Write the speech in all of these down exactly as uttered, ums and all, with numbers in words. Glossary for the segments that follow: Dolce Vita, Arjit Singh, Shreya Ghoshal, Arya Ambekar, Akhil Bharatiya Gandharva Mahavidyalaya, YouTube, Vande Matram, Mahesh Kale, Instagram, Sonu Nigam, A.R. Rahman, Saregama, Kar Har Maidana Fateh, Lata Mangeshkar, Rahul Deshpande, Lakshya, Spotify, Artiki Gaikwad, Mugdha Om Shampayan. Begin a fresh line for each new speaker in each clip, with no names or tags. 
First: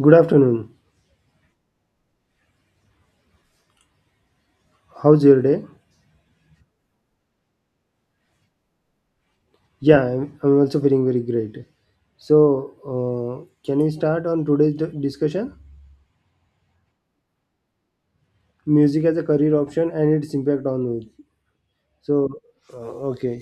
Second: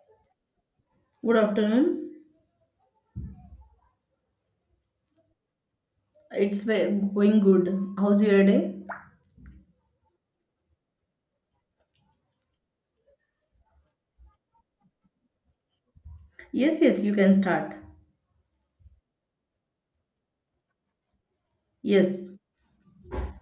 Good afternoon.
Good afternoon.
How's your day?
It's ve- going good. How's your day?
Yeah, I'm, I'm also feeling very great. So, uh, can we start on today's d- discussion?
Yes, yes, you can start.
Music as a career option and its impact on youth. So,
Yes.
uh, okay.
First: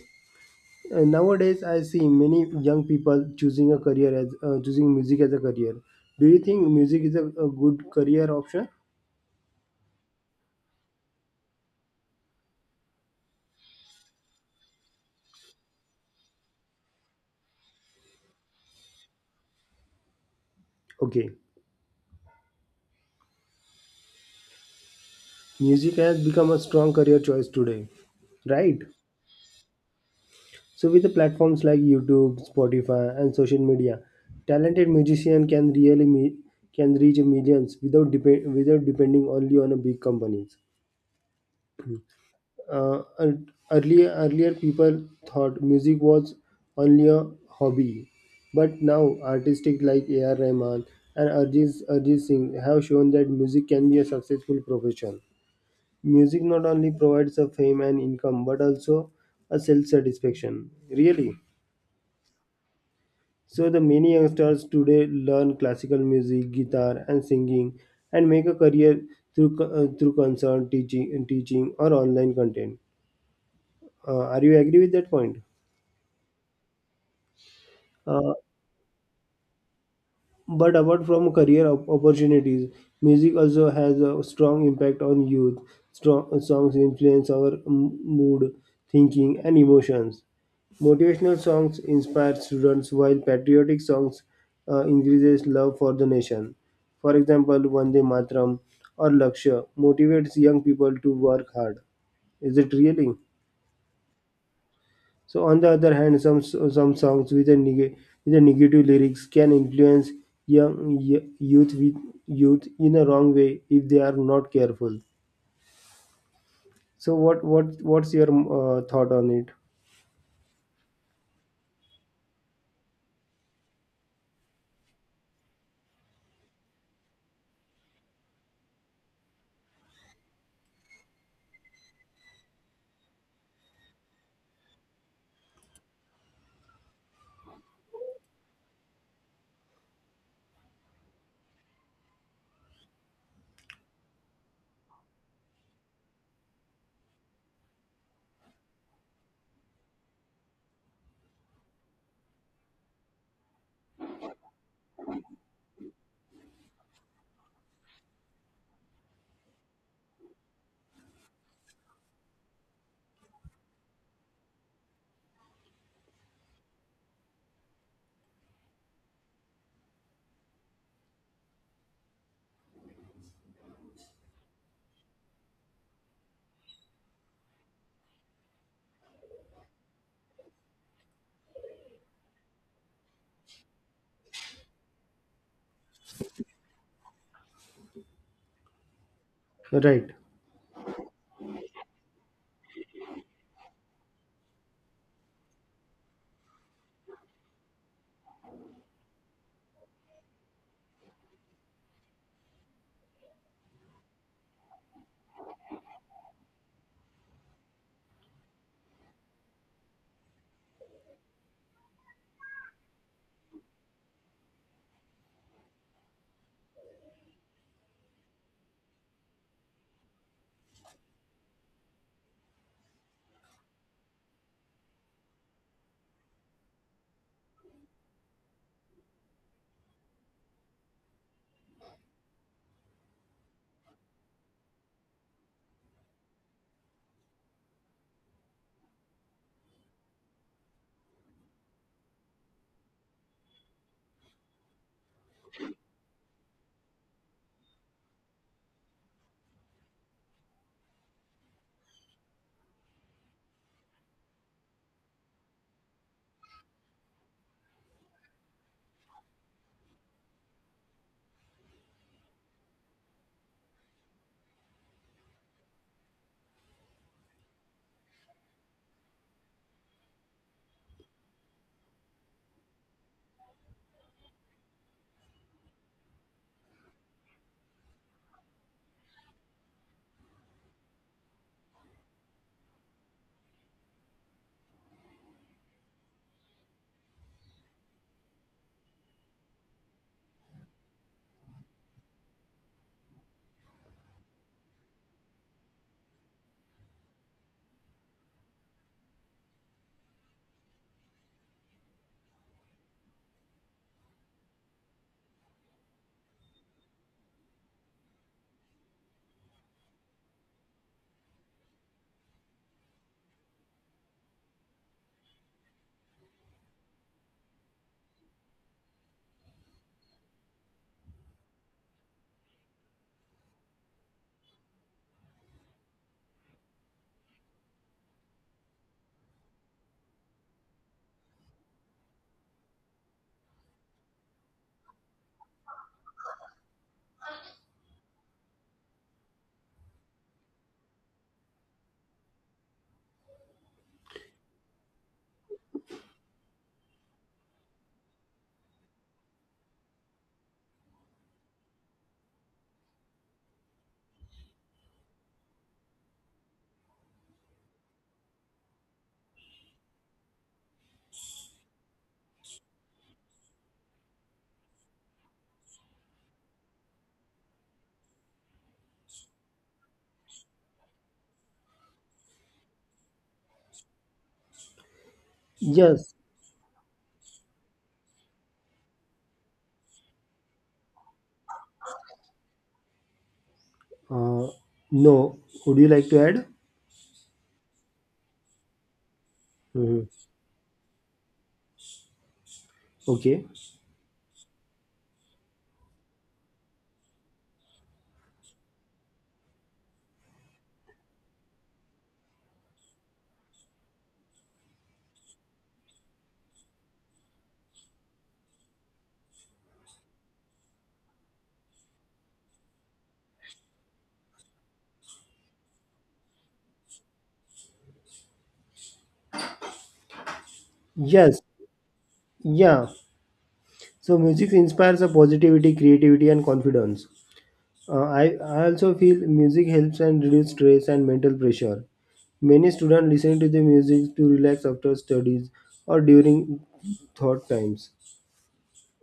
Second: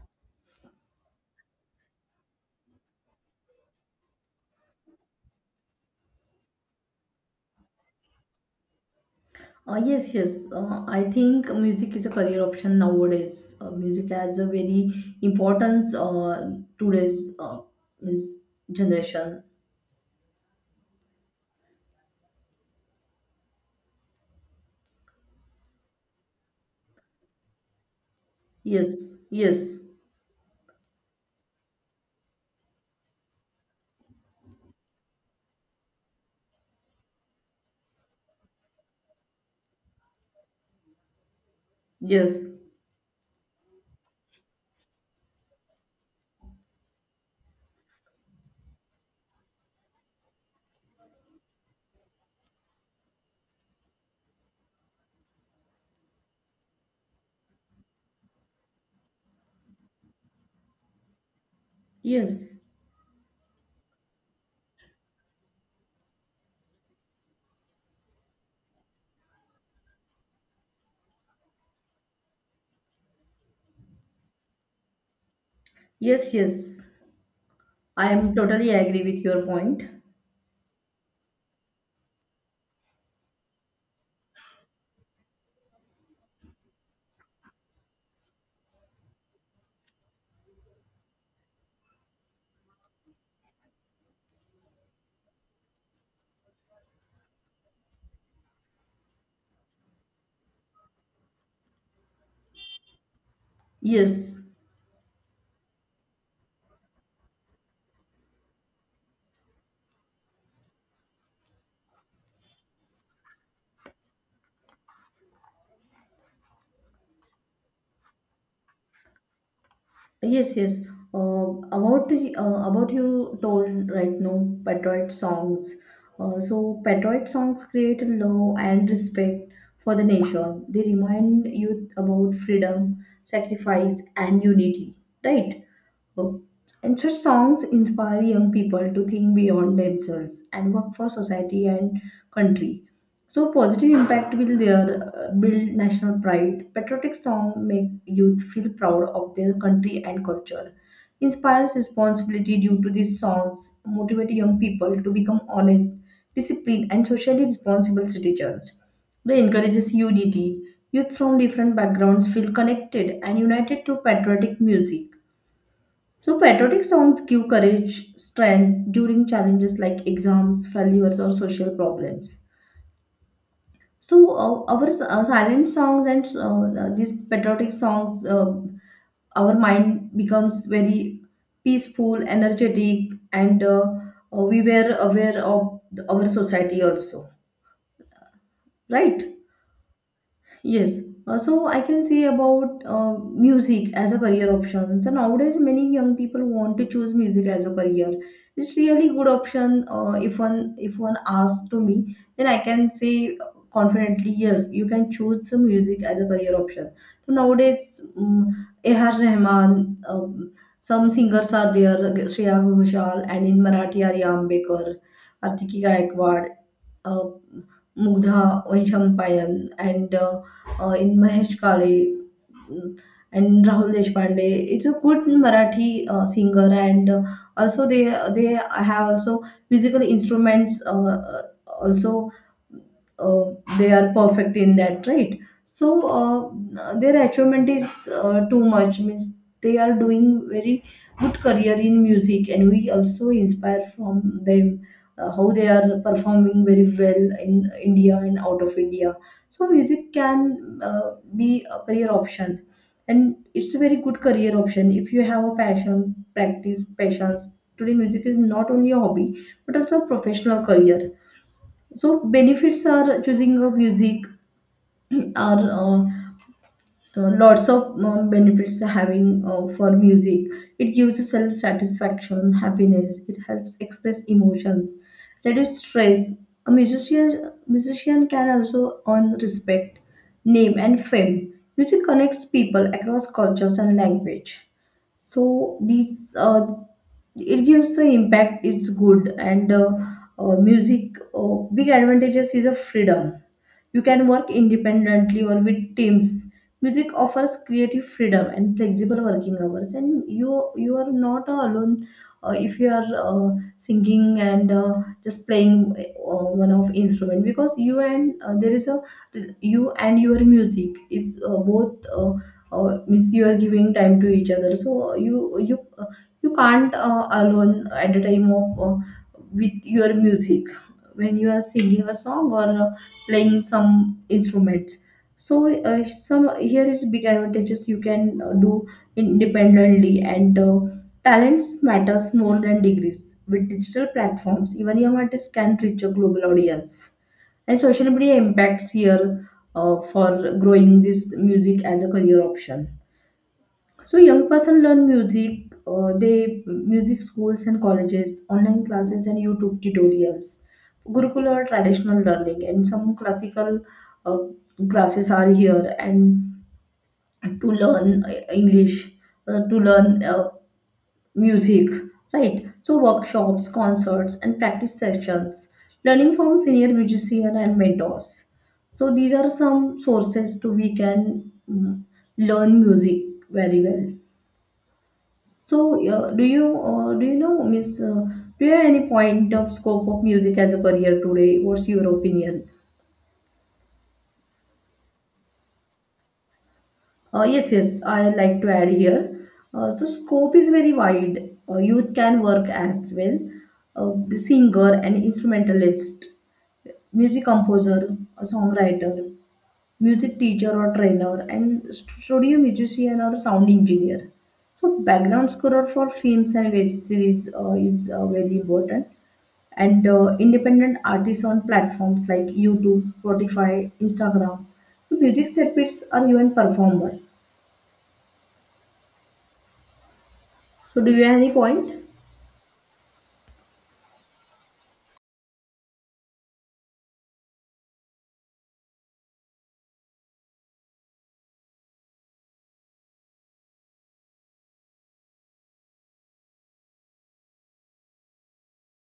Uh, nowadays, I see many young people choosing a career as uh, choosing music as a career. Do you think music is a, a good career option?
Uh, yes, yes. Uh, I think music is a career option nowadays. Uh, music has a very importance uh, today's uh, means generation.
Okay, music has become a strong career choice today, right?
Yes, yes,
So with the platforms like YouTube, Spotify, and social media, talented musician can really me- can reach millions without depend without depending only on a big companies.
yes,
Uh, ear- earlier earlier people thought music was only a hobby, but now artistic like A R. Rahman and Arjit Arjit Singh have shown that music can be a successful profession. Music not only provides a fame and income, but also a self satisfaction. Really.
yes,
So the many youngsters today learn classical music, guitar, and singing, and make a career through co- uh, through concert teaching, teaching or online content. Uh, are you agree with that point?
yes, yes. I
Uh,
am totally agree with your point.
But apart from career op- opportunities, music also has a strong impact on youth. Strong songs influence our m- mood, thinking, and emotions. Motivational songs inspire students, while patriotic songs uh, increases love for the nation. For example, Vande Matram or Lakshya motivates young people to work hard. Is it really?
Yes,
So, on the other hand, some some songs with a, neg- with a negative lyrics can influence young y- youth with youth in a wrong way if they are not careful. So, what what what's your uh, thought on it?
Yes, yes. Uh, about the- uh, about you told right now patriotic songs. Uh, so patriotic songs create love and respect for the nation. They remind youth about freedom, sacrifice, and unity. Right. Oh, and such songs inspire young people to think beyond themselves and work for society and country. So positive impact will there uh, build national pride. Patriotic song make youth feel proud of their country and culture. Inspires responsibility due to these songs motivate young people to become honest, disciplined, and socially responsible citizens. They encourages unity. Youth from different backgrounds feel connected and united to patriotic music, so patriotic songs give courage, strength during challenges like exams, failures, or social problems. So, uh, our s- uh, Silent songs and uh, uh, these patriotic songs, uh, our mind becomes very peaceful, energetic, and uh, uh, we were aware of our society also, right?
Right.
Yes, uh, so I can say about uh, music as a career option. So nowadays, many young people want to choose music as a career. It's really good option. Uh, if one if one asks to me, then I can say confidently, yes, you can choose some music as a career option. So nowadays, um, A R. Rahman, um, some singers are there, Shreya Ghoshal, and in Marathi, Arya Ambekar, Artiki Gaikwad, uh, Mugdha Om Shampayan and uh, uh, in Mahesh Kale and Rahul Deshpande. It's a good Marathi uh, singer, and uh, also they they have also musical instruments. Uh, uh, also, uh, they are perfect in that, right? So uh, their achievement is uh, too much. Means they are doing very good career in music, and we also inspire from them. Uh, how they are performing very well in India and out of India. So music can uh, be a career option, and it's a very good career option if you have a passion practice passions. Today music is not only a hobby but also a professional career. So benefits are choosing a music are uh, the lots of uh, benefits having uh, for music. It gives self satisfaction happiness. It helps express emotions, reduce stress. A musician musician can also earn respect, name and fame. Music connects people across cultures and language. So these uh, it gives the impact. It's good. And uh, uh, music uh, big advantages is a freedom. You can work independently or with teams. Music offers creative freedom and flexible working hours, and you you are not alone. Uh, if you are uh, singing and uh, just playing uh, one of instrument, because you and uh, there is a, you and your music is uh, both uh, uh, means you are giving time to each other. So uh, you you you can't uh, alone at the time of uh, with your music when you are singing a song or uh, playing some instruments. So uh, some here is big advantages. You can uh, do independently, and uh, talents matters more than degrees. With digital platforms, even young artists can reach a global audience. And social media impacts here uh, for growing this music as a career option. So young person learn music, uh, they music schools and colleges, online classes and YouTube tutorials, Gurukul or traditional learning, and some classical uh, classes are here, and to learn uh, English, uh, to learn uh, music, right? So workshops, concerts, and practice sessions, learning from senior musician and mentors. So these are some sources to we can mm, learn music very well. So,
Yes.
uh, do you uh, do you know, Miss? Uh, do you have any point of scope of music as a career today? What's your opinion?
Uh, no. Would you like to add?
Uh, yes, yes, I like to add here. Uh, so,
Mhm.
scope is very wide. Uh, youth can work as well,
Okay.
uh, the singer and instrumentalist, music composer, a songwriter, music teacher or trainer, and studio musician or sound engineer. So background scorer for films and web series uh, is uh, very important, and uh, independent artists on platforms like YouTube, Spotify, Instagram, to music therapists are even performer. So, do you have
Yes.
any point?
Yeah. So, music inspires a positivity, creativity, and confidence. Uh, I, I also feel music helps and reduce stress and mental pressure. Many students listen to the music to relax after studies or during thought times.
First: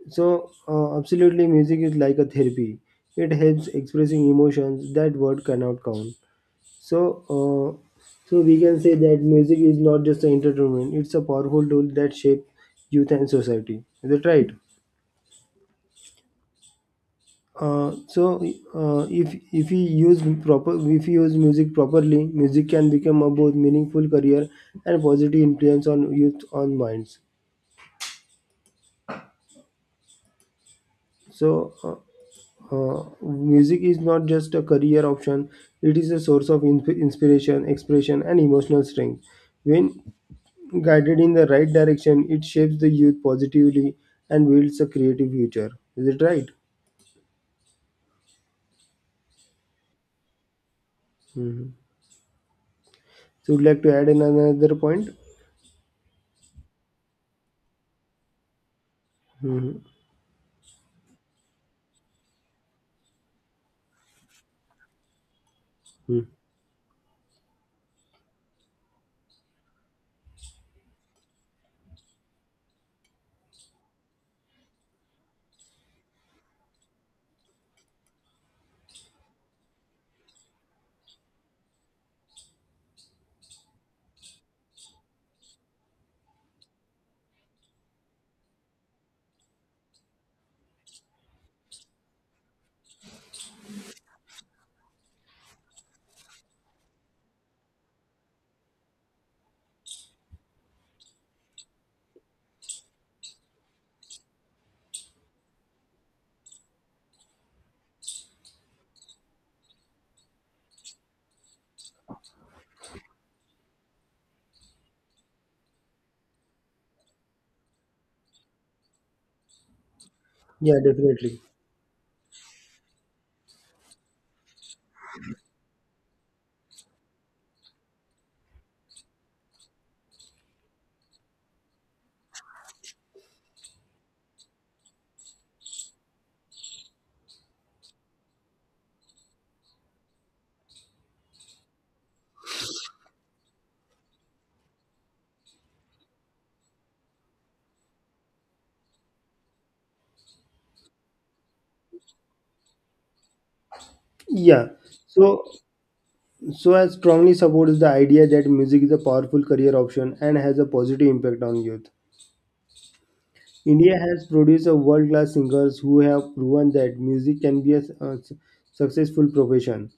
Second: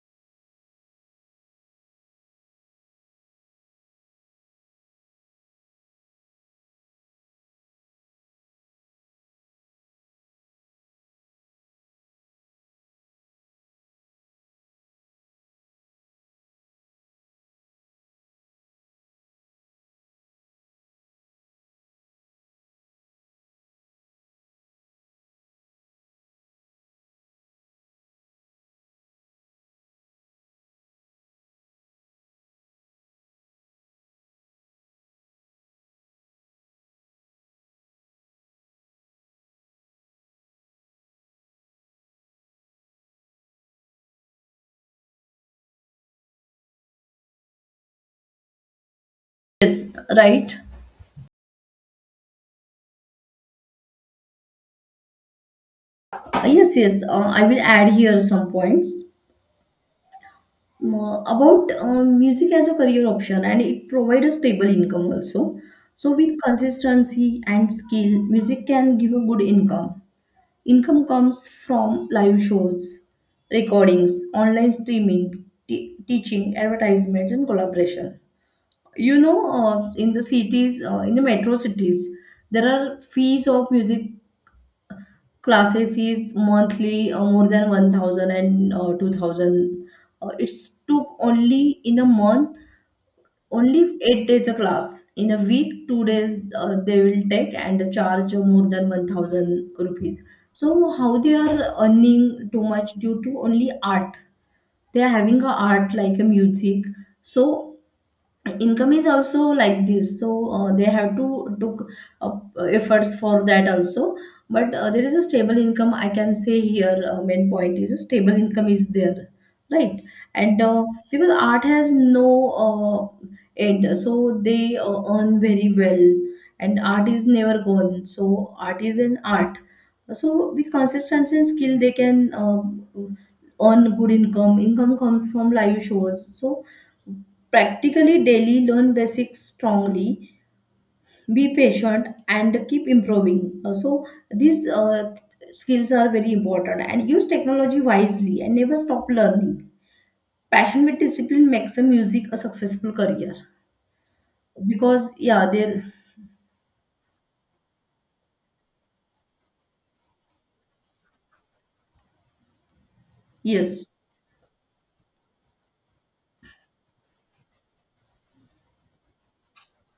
So, uh, absolutely, music is like a therapy. It helps expressing emotions that word cannot count. So, uh, so we can say that music is not just an entertainment; it's a powerful tool that shapes youth and society. Is that right? Uh, so uh, if if we use proper if we use music properly, music can become a both meaningful career and positive influence on youth on minds. So uh, uh, music is not just a career option; it is a source of in- inspiration, expression, and emotional strength. When guided in the right direction, it shapes the youth positively and builds a creative future. Is it right?
Yes, right.
Mhm. So, would like to add in another point?
Uh, Yes, yes. Uh, I will add here some points.
Mhm.
Uh, about uh, music as a career option, and it provides a stable income also. So
Mhm.
with consistency and skill, music can give a good income. Income comes from live shows, recordings, online streaming, te- teaching, advertisements, and collaboration. You know, uh, in the cities, uh, in the metro cities, there are fees of music classes is monthly uh, more than one thousand and uh, two thousand. Uh, it's took only in a month, only eight days a class, in a week two days uh, they will take and charge more than one thousand rupees. So how they are earning too much, due to only art they are having, a art like a music. So income is also like this. So uh, they have to took up uh, efforts for that also. But uh, there is a stable income, I can say here. Uh, main point is a stable income is there, right? And
Yeah,
uh, because
definitely.
art has no uh, end, so they uh, earn very well. And art is never gone, so art is an art. So with consistency and skill, they can uh, earn good income. Income comes from live shows. So practically daily learn basics strongly, be patient and keep improving. Uh, so these uh, skills are very important, and use technology wisely and never stop learning. Passion with discipline makes a music a successful career,
Yeah.
because
So,
yeah there.
so I strongly support the idea that music is a powerful career option and has a positive impact on youth.
Yes,
India has produced a world-class singers who have proven that music can be a, s- a s- successful profession.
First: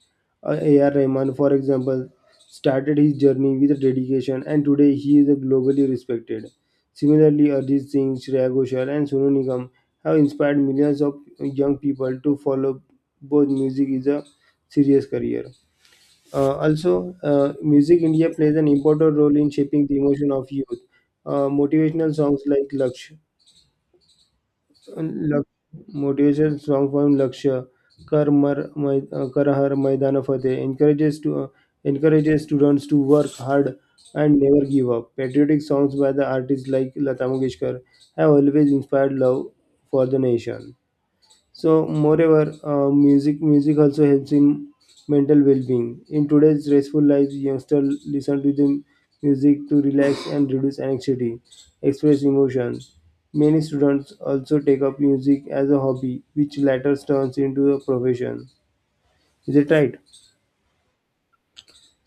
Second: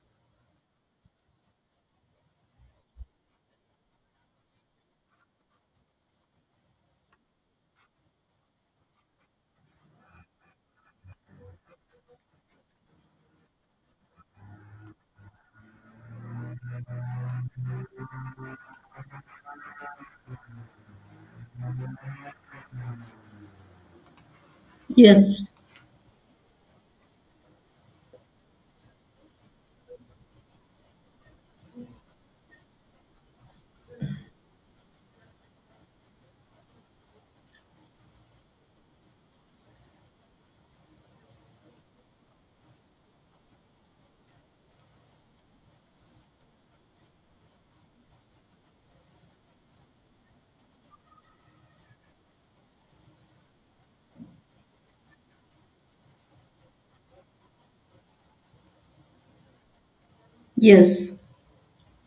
Uh, A.R. Rahman, for example, started his journey with dedication, and today he is a globally respected. Similarly, Arjit Singh, Shreya Ghoshal, and Sonu Nigam have inspired millions of young people to follow both music is a serious career. Uh, also, uh, Music India plays an important role in shaping the emotion of youth. Uh, motivational songs like Laksh, Laksh
yes,
motivational song from Lakshya, Kar Mar, Mai, uh, Kar Har Maidana Fateh encourages to uh, encourages students to work hard and never give up. Patriotic songs by the artists like Lata Mangeshkar have always inspired love for the nation. So, moreover, uh, music music also helps in mental well-being. In today's stressful lives, youngsters listen to the music to relax and reduce anxiety, express emotions. Many students also take up music as a hobby, which later turns into a profession. Is it right?
yes,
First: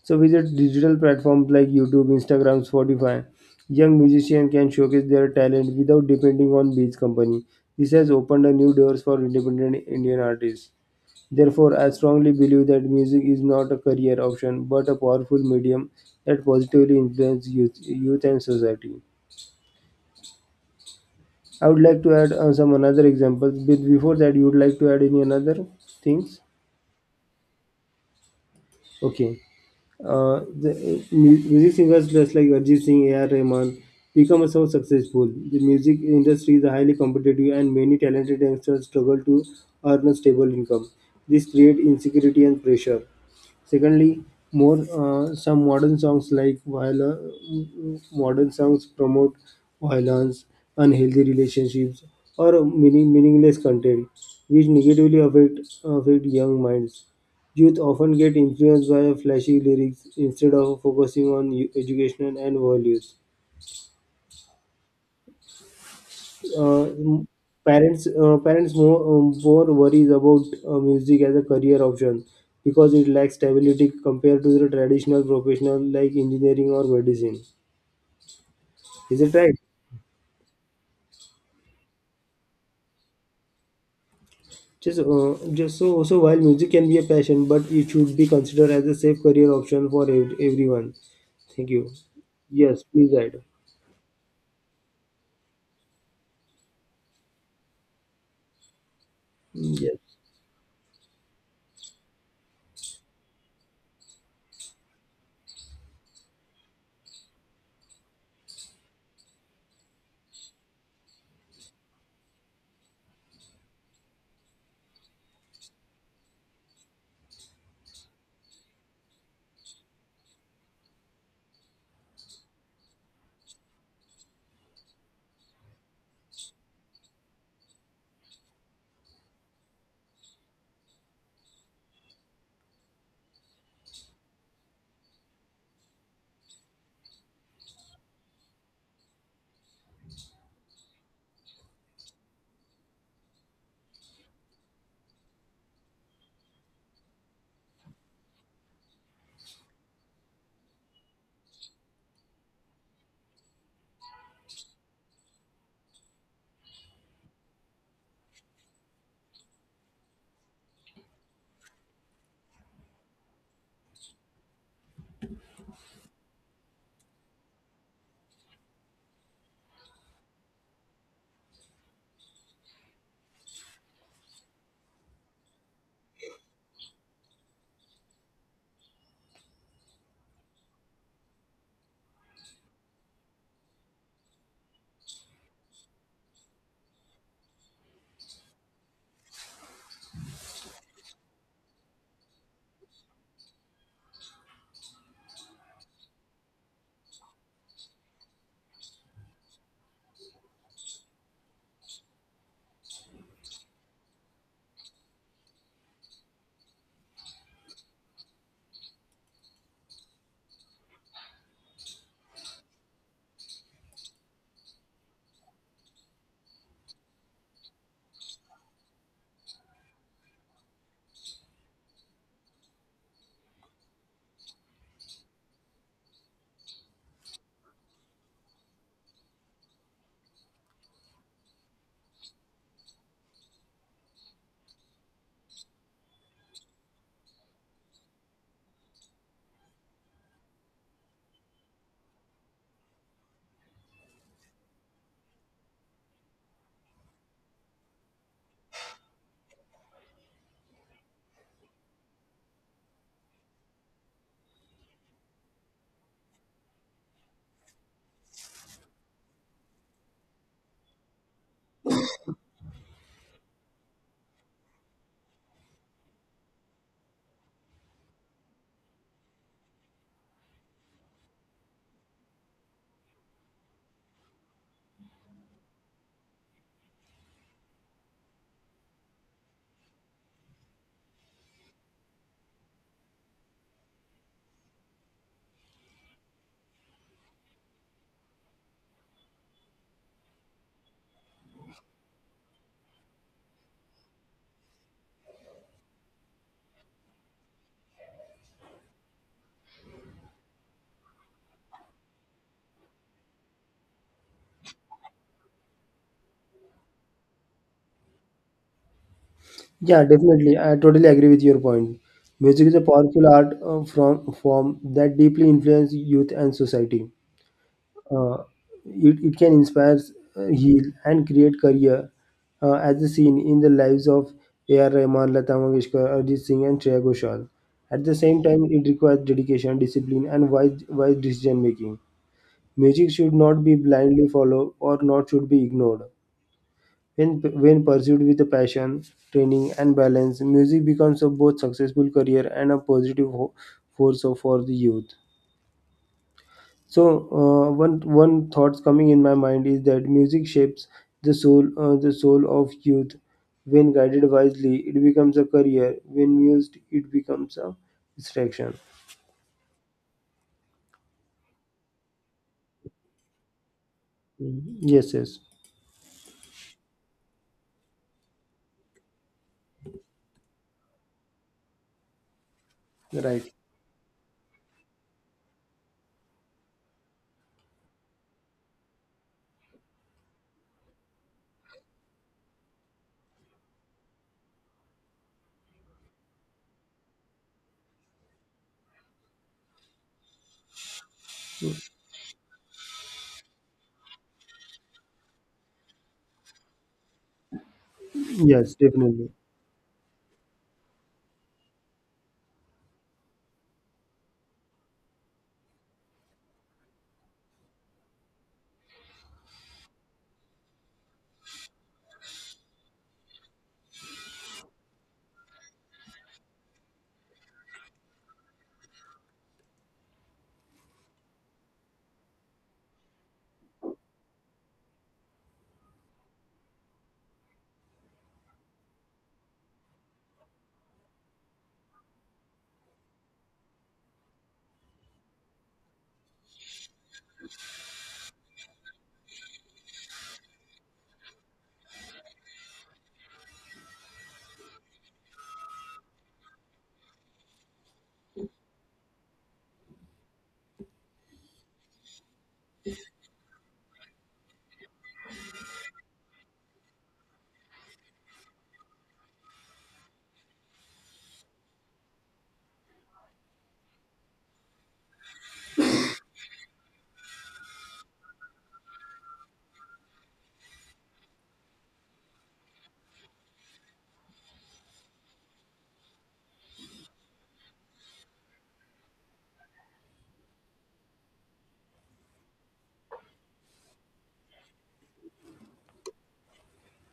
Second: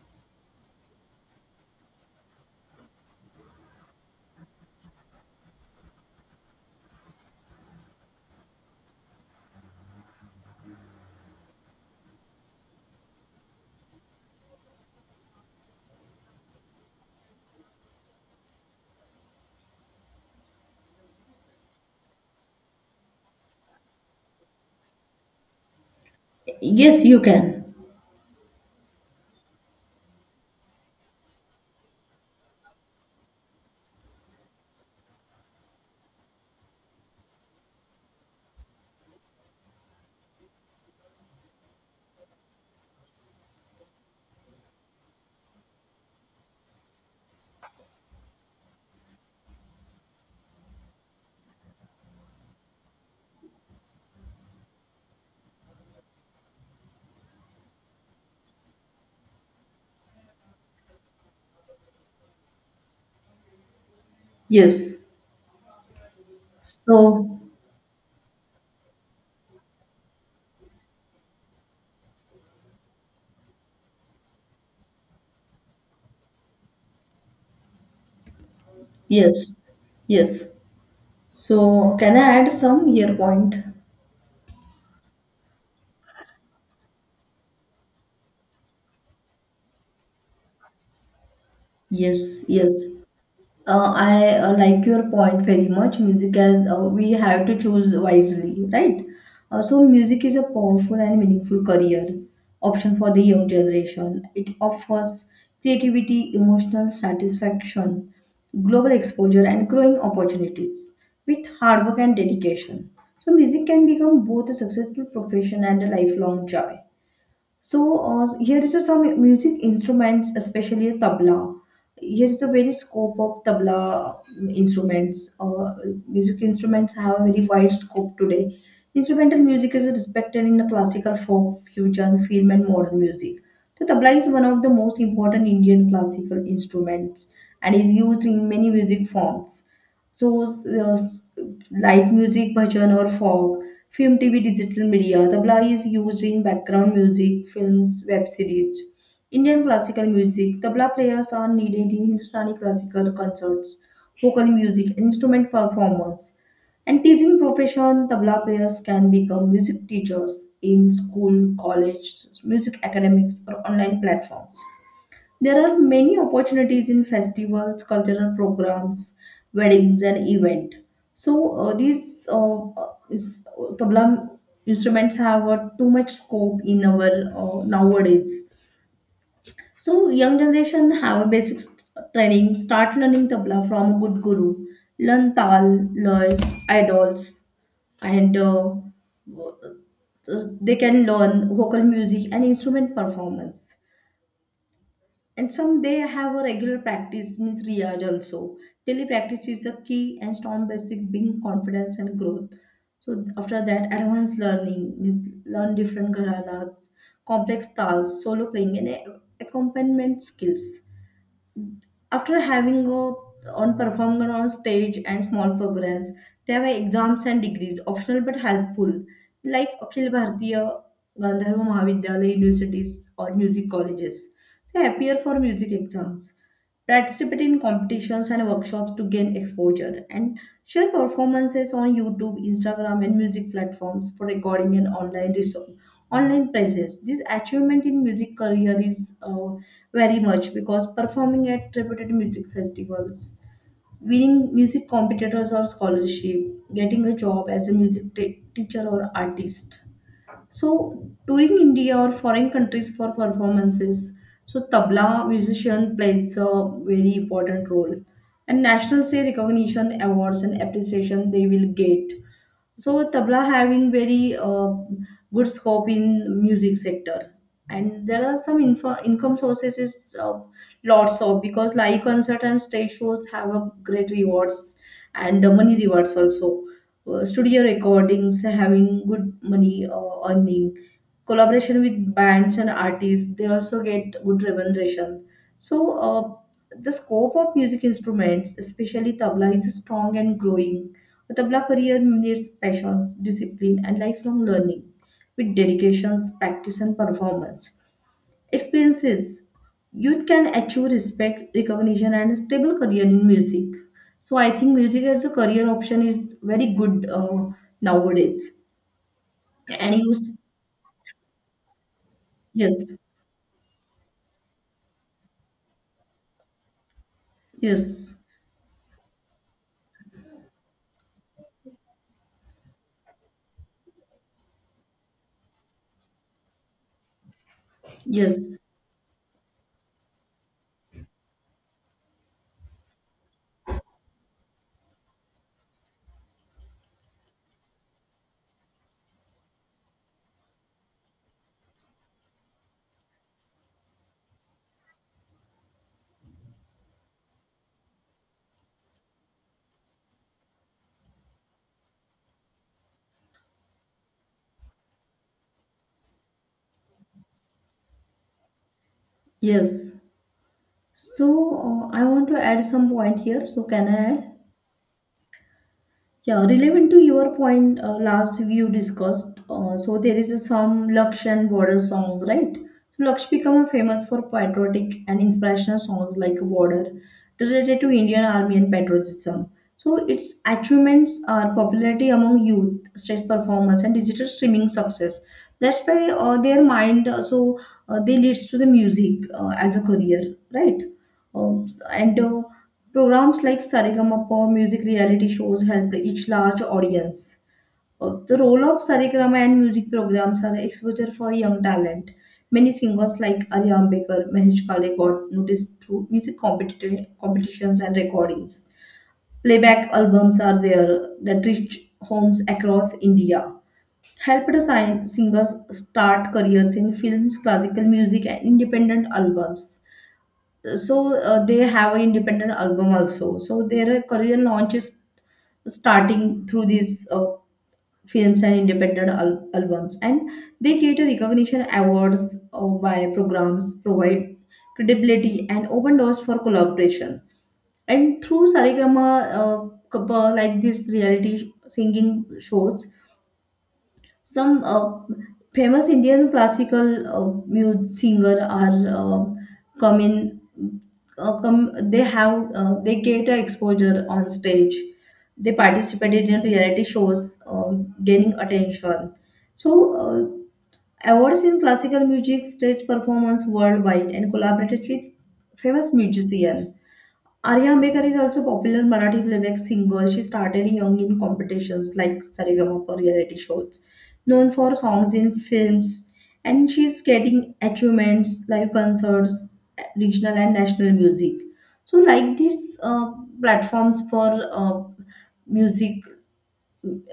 So, with the digital platforms like YouTube, Instagram, Spotify, young musicians can showcase their talent without depending on beach company. This has opened a new doors for independent Indian artists. Therefore, I strongly believe that music is not a career option but a powerful medium that positively influences youth, youth and society. I would like to add uh, some another examples, but before that, you would like to add any another things?
yes, you can.
Okay. uh, the uh, mu- music singers just like Arjit Singh, A R. Rahman become so successful. The music industry is highly competitive, and many talented youngsters struggle to earn a stable income. This creates insecurity and pressure. Secondly, more uh, some modern songs like viol- uh, modern songs promote violence, unhealthy relationships, or meaning- meaningless content, which negatively affect affect young minds. Youth often get influenced by flashy lyrics instead of focusing on eu- education and values.
Yes,
Uh, m-
so
parents uh, Parents more, um, more worries about uh, music as a career option because it lacks stability compared to the traditional professional like engineering or medicine. Is it
yes,
right?
yes, so can I add some here point?
Just, uh, just so Also while music can be a passion, but it should be considered as a safe career option for ev- everyone. Thank you.
Yes, yes.
Yes, please add.
Uh, I uh, like your point very much. Music as uh, we have to choose wisely, right? Uh,
Mm,
so
yes.
music is a powerful and meaningful career option for the young generation. It offers creativity, emotional satisfaction, global exposure, and growing opportunities with hard work and dedication. So music can become both a successful profession and a lifelong joy. So uh, here is a some music instruments, especially a tabla. Here is a very scope of tabla instruments. Uh, music instruments have a very wide scope today. Instrumental music is respected in the classical, folk, fusion, film, and modern music. The tabla is one of the most important Indian classical instruments and is used in many music forms. So, uh, light music, bhajan, or folk, film, T V, digital media. Tabla is used in background music, films, web series. Indian classical music. Tabla players are needed in Hindustani classical concerts, vocal music, instrument performance. And teaching profession, tabla players can become music teachers in school, college, music academics, or online platforms. There are many opportunities in festivals, cultural programs, weddings, and event. So uh, these uh, uh, is, uh, tabla instruments have uh, too much scope in our uh, nowadays. So young generation have a basic st- training. Start learning tabla from a good guru. Learn tal, lays, idols, and uh, uh, they can learn vocal music and instrument performance. And some they have a regular practice, means riyaj also. Daily practice is the key, and strong basic being confidence and growth. So after that advanced learning means learn different gharanas, complex styles, solo playing and a- accompaniment skills. After having a on performing on stage and small programs, there were exams and degrees, optional but helpful, like Akhil Bharatiya Gandharva Mahavidyalaya universities or music colleges. They appear for music exams, participate in competitions and workshops to gain exposure, and share performances on YouTube, Instagram, and music platforms for recording and online resource online prizes. This achievement in music career is uh, very much, because performing at reputed music festivals, winning music competitors or scholarship, getting a job as a music t- teacher or artist. So touring India or foreign countries for performances. So tabla musician plays a very important role, and national say recognition awards and appreciation they will get. So tabla having very uh, good scope in music sector, and there are some info, income sources is uh, lots of, because live concert and stage shows have a great rewards, and uh, money rewards also. Uh, studio recordings having good money uh, earning. Collaboration with bands and artists, they also get good remuneration. So uh, the scope of music instruments, especially tabla, is strong and growing. A tabla career needs passions, discipline, and lifelong learning. With dedications, practice and performance experiences, youth can achieve respect, recognition, and a stable career in music. So I think music as a career option is very good, uh, nowadays. And
Yeah,
use,
definitely. I totally agree with your point. Music is a
yes,
powerful art uh, from form that deeply influences youth and society.
yes.
Uh, it, it can inspire, uh, heal, and create career, uh, as is seen in the lives of A R. Rahman, Lata Mangeshkar, Arjit Singh, and Shreya Ghoshal. At the same
Yes,
time, it requires dedication, discipline, and wise, wise decision making. Music should not be blindly followed or not should be ignored. When, when pursued with passion, training, and balance, music becomes a both successful career and a positive ho- force for the youth. So, uh, one one thoughts coming in my mind is that music shapes the soul, uh, the soul of youth. When guided wisely, it becomes a career. When used, it becomes a distraction.
yes. So uh, I want to add some point here. So can I add?
Mhm. Yes, yes,
Yeah, relevant to your point, uh, last you discussed, uh, so there is a some Laksh and Border song, right? So Laksh
right.
become famous for patriotic and inspirational songs like Border, related to Indian Army and patriotism. So its achievements are popularity among youth, stage performance, and digital streaming success. That's why uh, their mind, uh, so uh, they leads to the music uh, as a career, right? Um, s- and uh, Programs like Saregama music reality shows helped each large audience. Uh, the role
Yes,
of
definitely.
Saregama and music programs are exposure for young talent. Many singers like Arya Ambekar, Mahesh Kale got noticed through music competition, competitions and recordings. Playback albums are there that reach homes across India. Helped sign singers start careers in films, classical music, and independent albums, so uh, they have an independent album also, so their career launch is starting through these uh, films and independent al- albums, and they get a recognition awards uh, by programs provide credibility and open doors for collaboration and through sarigama uh, couple like these reality sh- singing shows. Some uh, famous Indian classical uh, music singer are uh, come in, uh, come. They have uh, they get a exposure on stage. They participated in reality shows, uh, gaining attention. So. Uh, Awards in classical music, stage performance worldwide, and collaborated with famous musician. Arya Ambekar is also popular Marathi playback singer. She started young in competitions like Saregama reality shows, known for songs in films, and she's getting achievements like concerts, regional and national music. So, like these uh, platforms for uh, music,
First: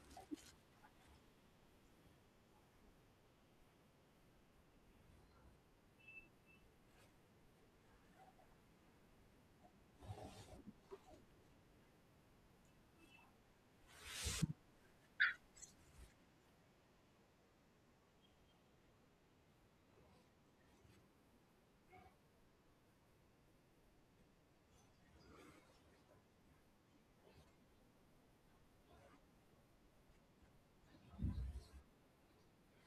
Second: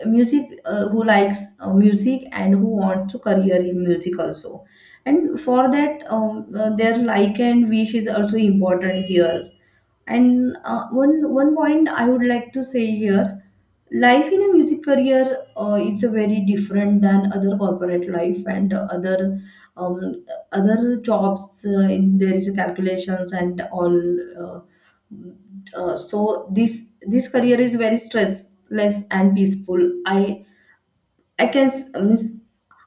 music uh, who likes uh, music and who wants to career in music also. And for that, um, uh, their like and wish is also important here, and uh, one one point I would like to say here, life in a music career uh, is a very different than other corporate life and uh, other um, other jobs. Uh, in, there is calculations and all. Uh, uh, so this this career is very stressless and peaceful. I I can s- means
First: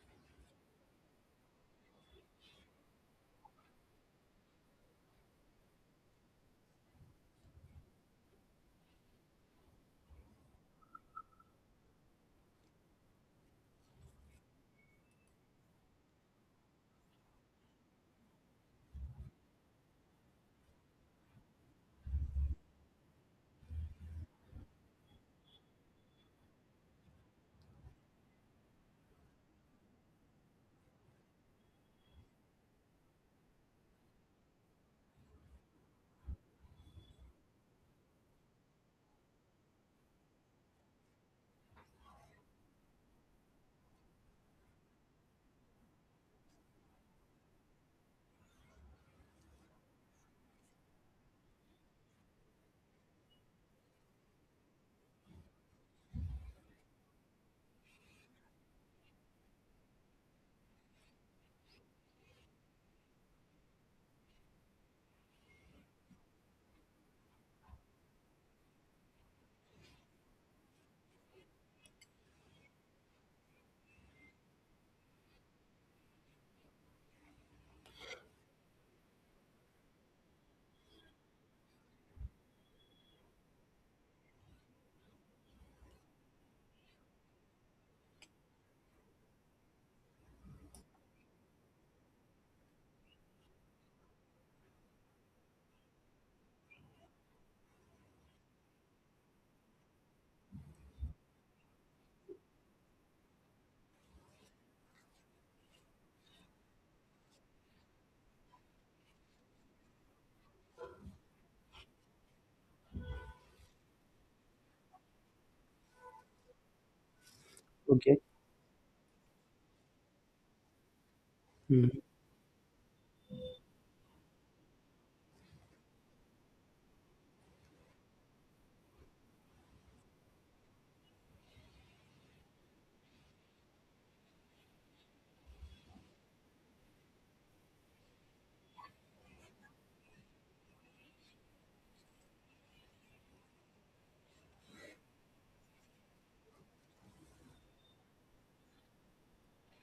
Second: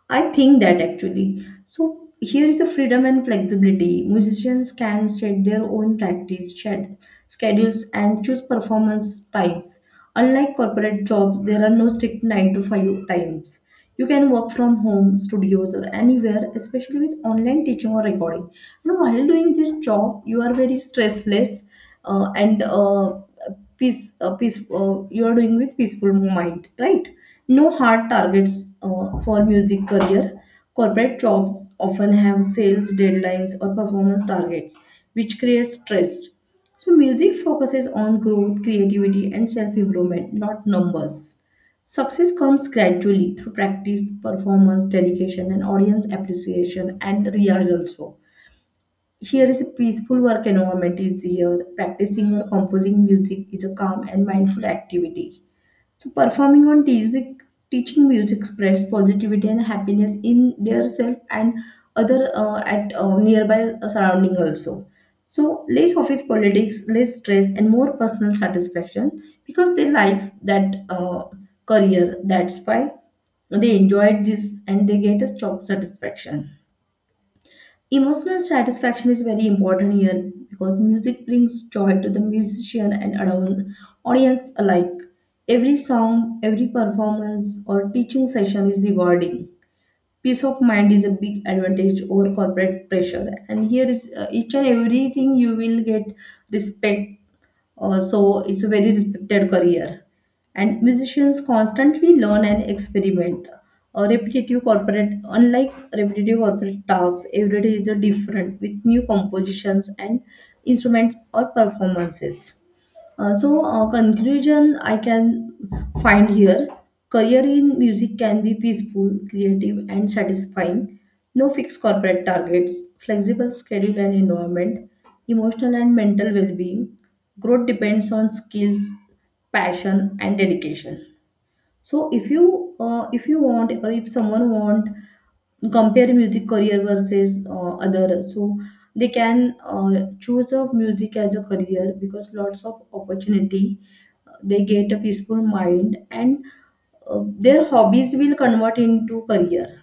I think that actually. So here is the freedom and flexibility. Musicians can set their own practice shed, schedules and choose performance types. Unlike corporate jobs, there are no strict nine to five times. You can work from home, studios, or anywhere, especially with online teaching or recording. And while doing this job, you are very stressless uh, and uh, peace uh, peace uh, you are doing with peaceful mind, right? No hard targets uh, for music career. Corporate jobs often have sales deadlines or performance targets which creates stress, so music focuses on growth, creativity, and self improvement, not numbers. Success comes gradually through practice, performance, dedication, and audience appreciation and rehearsal. Also. Here is a peaceful work environment is here. Practicing or composing music is a calm and mindful activity. So performing on teaching, teaching music spreads positivity and happiness in their self and other uh, at uh, nearby uh, surrounding also. So less office politics, less stress, and more personal satisfaction because they likes that uh, career. That's why they enjoyed this and they get a job satisfaction. Emotional satisfaction is very important here because music brings joy to the musician and adou- audience alike. Every song, every performance, or teaching session is rewarding. Peace of mind is a big advantage over corporate pressure, and here is uh, each and everything you will get respect, uh, so it's a very respected career. And musicians constantly learn and experiment. A repetitive corporate, unlike repetitive corporate tasks, every day is a different with new compositions and instruments or performances. Uh, so, uh, conclusion I can find here, career in music
Okay.
can be peaceful, creative, and satisfying. No fixed
Mhm.
corporate targets, flexible schedule and environment, emotional and mental well being. Growth depends on skills, passion, and dedication. So if you uh, if you want or if someone want compare music career versus uh, other, so they can uh, choose a music as a career because lots of opportunity. uh, They get a peaceful mind, and uh, their hobbies will convert into career.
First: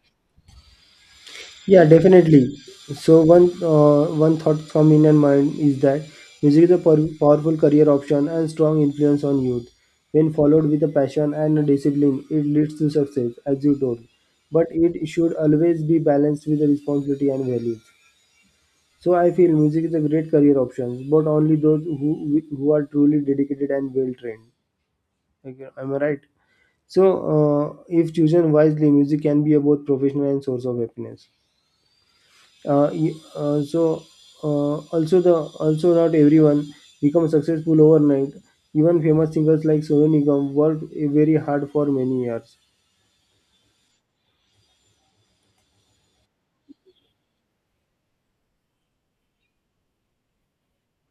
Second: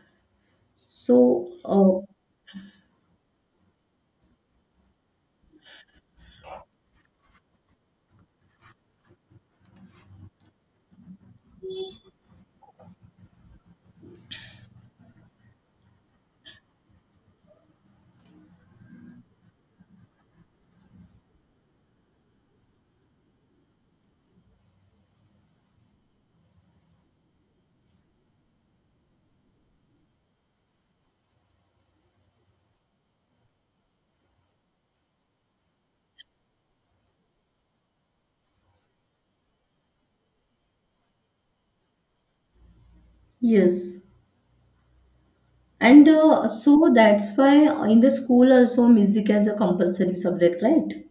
So
Yeah,
uh,
definitely. So one uh, one thought from in and mind is that music is a pow- powerful career option and strong influence on youth. When followed with a passion and a discipline, it leads to success, as you told. But it should always be balanced with the responsibility and values. So I feel music is a great career option, but only those who who are truly dedicated and well trained. Okay, am I right? So uh, if chosen wisely, music can be a both professional and source of happiness uh, y- uh, so uh, also the also not everyone becomes successful overnight, even famous singers like Sonu Nigam worked uh, very hard for many years.
yes, and uh, so that's why in the school also music as a compulsory subject, right?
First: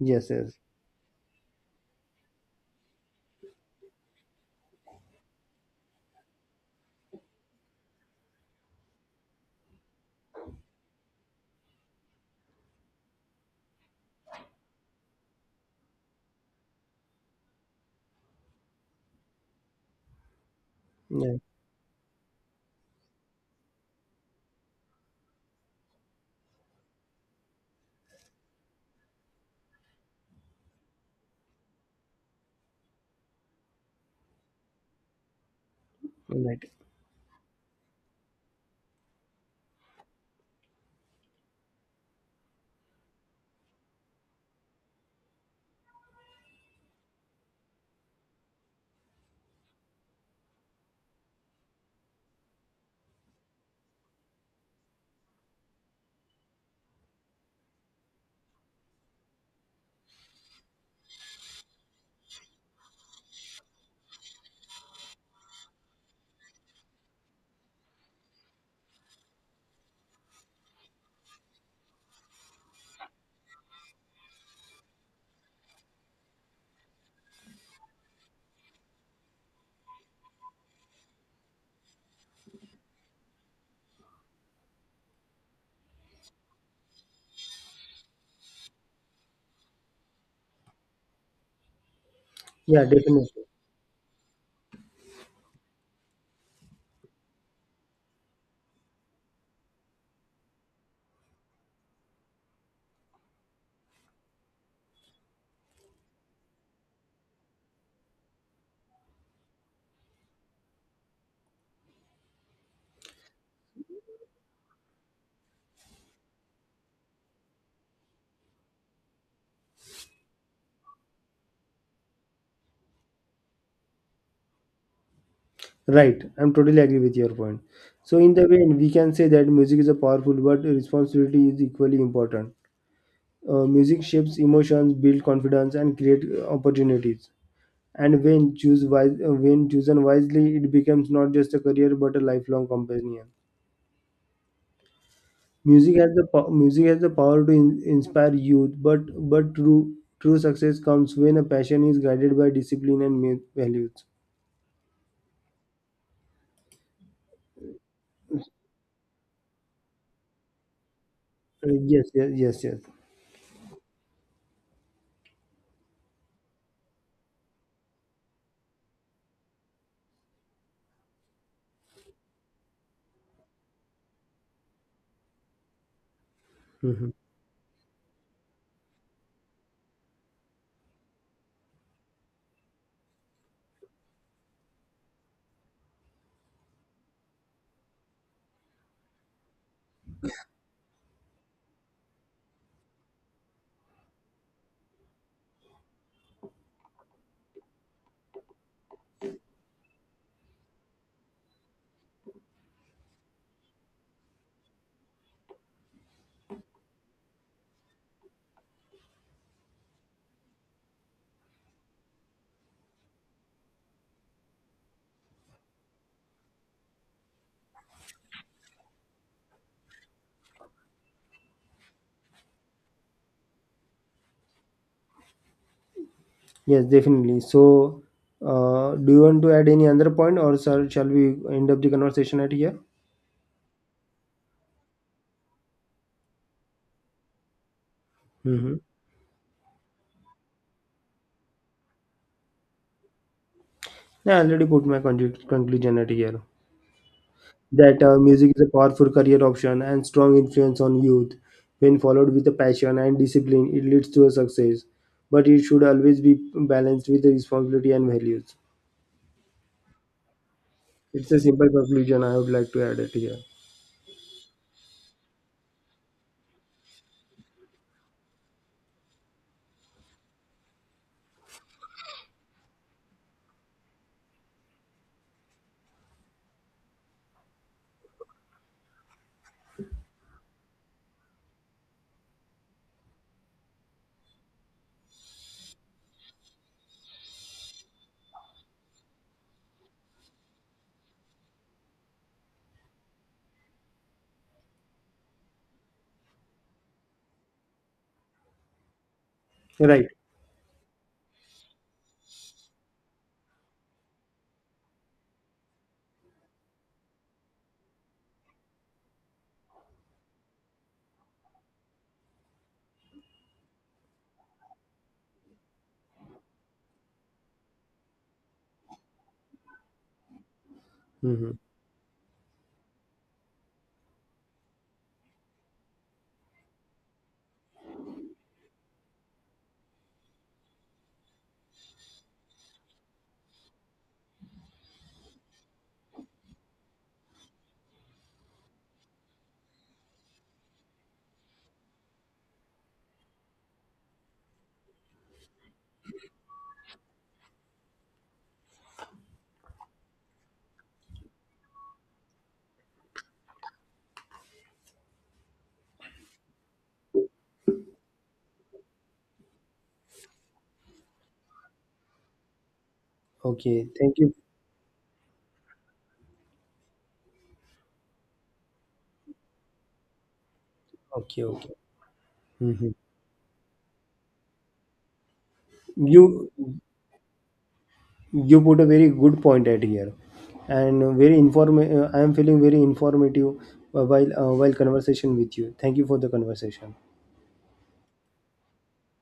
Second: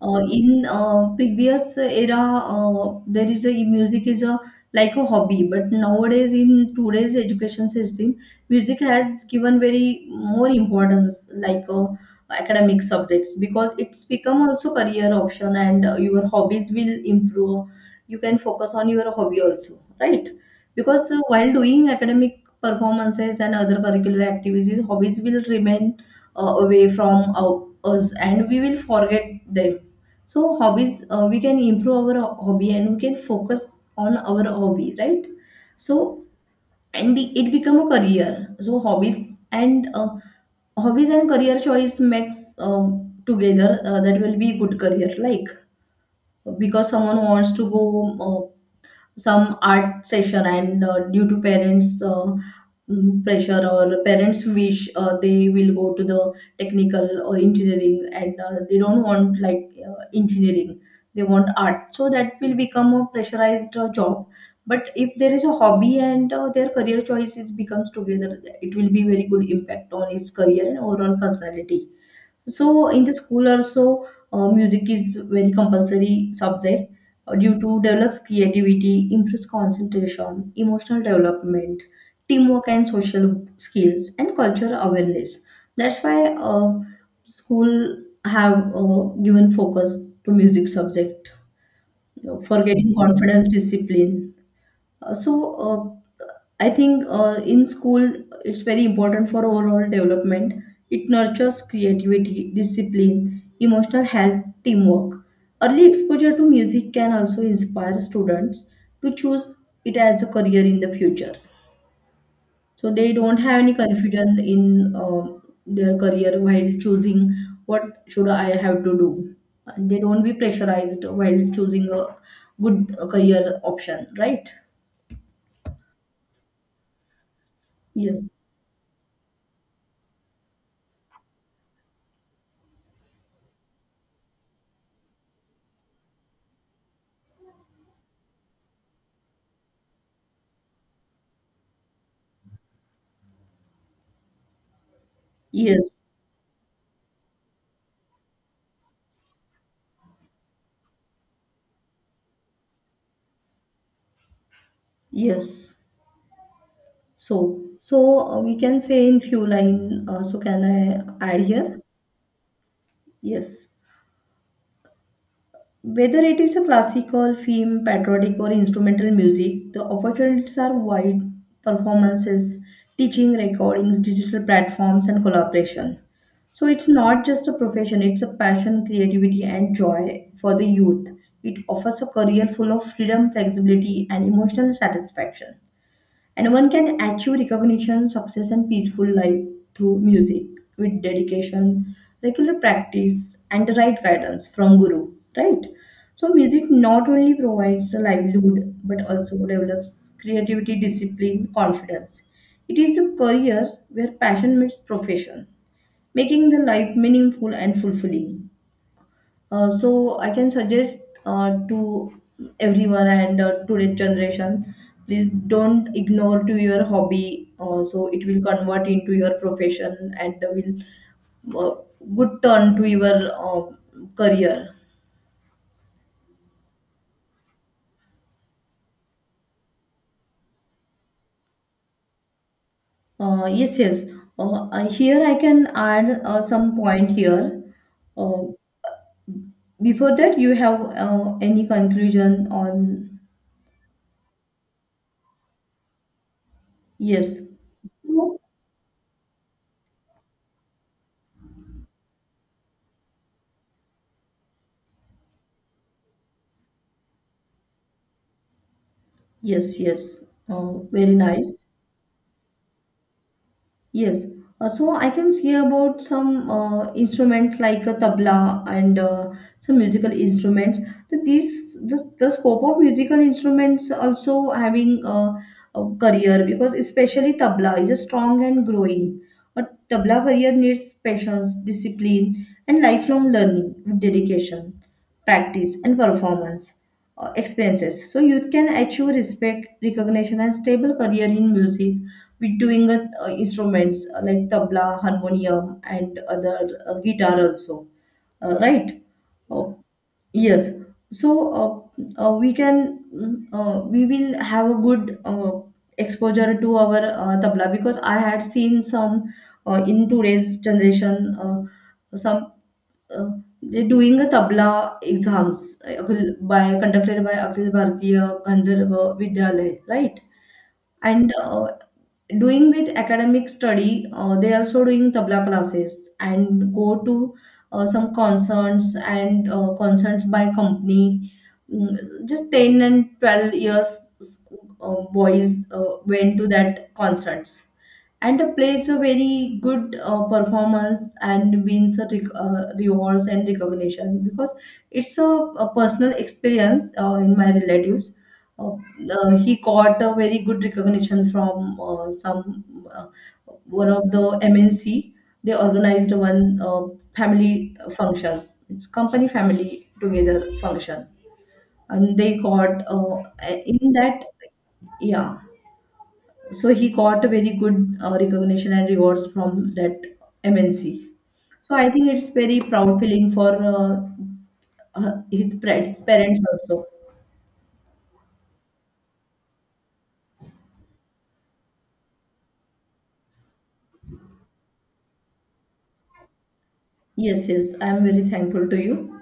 uh,
yes.
in uh, previous era uh, there is a e, music is a like a hobby, but nowadays in today's education system music has given very more importance like uh, academic subjects, because it's become also career option, and uh, your hobbies will improve. You can focus on your hobby also, right? Because uh,
Yeah,
while doing academic performances and other curricular activities, hobbies will remain uh, away from uh, us and we will forget them. So hobbies, uh, we can improve our hobby and we can focus on our hobby, right? So
right.
and be, it become a career. So hobbies and uh, hobbies and career choice makes um together uh, that will be good career. Like, because someone wants to go uh, some art session, and uh, due to parents uh, mm, pressure or parents wish, uh, they will go to the technical or engineering, and uh, they don't want like uh, engineering, they want art, so that will become a pressurized uh, job. But if there is a hobby and uh, their career choices becomes together, it will be very good impact on his career and overall personality. So in the school also, uh, music is very compulsory subject uh, due to develops creativity, improves concentration, emotional development, teamwork and social skills, and cultural awareness. That's why uh, school have uh, given focus to music subject, you for
Yeah,
getting
definitely.
confidence, discipline. Uh, so uh, I think uh, in school it's very important for overall development. It nurtures creativity, discipline, emotional health, teamwork. Early exposure to music can also inspire students to choose it as a career in the future, so they don't have any confusion in uh, their career while choosing what should I have to do, and they don't be pressurized while choosing a good uh, career option, right?
Right. I'm totally agree with your point. So
Yes.
in the way we can say that music is a powerful but responsibility is equally important. Uh, music shapes emotions build confidence and create uh, opportunities, and when choose wise, uh, when chosen wisely it becomes not just a career but a lifelong companion. Music
Yes,
has the po- music has the power to in- inspire youth, but but true true success comes when a passion is guided by discipline and mu- values.
yes. So, so uh, we can say in few line. Uh, so can I add
Uh,
here?
Yes, yes, yes, yes.
Yes. Whether it is a classical, film, patriotic, or instrumental music, the opportunities are wide. Performances, teaching, recordings, digital platforms, and collaboration. So it's
Mhm.
not just a profession, it's a passion, creativity, and joy for the youth. It offers a career full of freedom, flexibility, and emotional satisfaction. And one can achieve recognition, success, and peaceful life through music with dedication, regular practice, and the right guidance from guru. Right? So, music not only provides a livelihood but also develops creativity, discipline, confidence. It is a career where passion meets profession, making the life meaningful and fulfilling. Uh, so I can suggest uh, to everyone and uh, today's generation, please don't ignore to your hobby. Uh, so it will convert into your profession and will uh, good turn to your uh, career.
Yes, definitely. So, uh, do you want to add any other point, or sir, shall we end up the conversation at here?
Uh, yes, yes. Uh, I- here I can add uh, some point here. Uh,
Mm-hmm.
Before that, you have uh, any conclusion on?
I already put my con- conclusion at here.
Yes.
That uh,
So,
music is a powerful career option and strong influence on youth. When followed with a passion and discipline, it leads to a success. But it should always be balanced with the responsibility and values.
yes, yes. Uh, very
It's a
nice.
simple conclusion. I would like to add it here.
Yes. Uh, so I can see about some uh, instruments like a tabla and uh, some musical instruments. The, these the, the scope of musical instruments also having uh, a career, because especially tabla is a strong and growing. A tabla career needs patience, discipline, and lifelong learning with dedication, practice, and performance uh, experiences. So youth can achieve respect, recognition, and stable career in music with doing uh, uh, instruments uh, like tabla, harmonium, and other uh, guitar also, uh, right? Oh,
Right.
yes. So uh, uh, we can mm, uh, we will have a good uh, exposure to our uh, tabla, because I had seen some uh, in today's generation uh, some uh, they're doing a tabla exams uh, Akhil- by conducted by Akhil Bharatiya Gandharva Vidyalaya, right? And
Hmm.
uh, doing with academic study uh, they also doing tabla classes and go to uh, some concerts and uh, concerts by company. Mm, just ten and twelve years uh, boys uh, went to that concerts and plays a very good uh, performance and wins a rec- uh, rewards and recognition, because it's a, a personal experience uh, in my relatives. Uh, uh, he got a very good recognition from uh, some uh, one of the M N C. They organized one uh, family functions. It's company family together function, and they got uh,
Okay.
in
Thank
that,
you.
yeah, so he got a very good uh, recognition and rewards from that M N C.
Okay. Okay.
So I think it's very
Hmm.
proud feeling for uh, uh, his pred- parents
You
also.
you put a very good point at here, and very inform. I am feeling very informative uh, while uh, while conversation with you. Thank you for the conversation.
Yes, yes, I'm very thankful to you.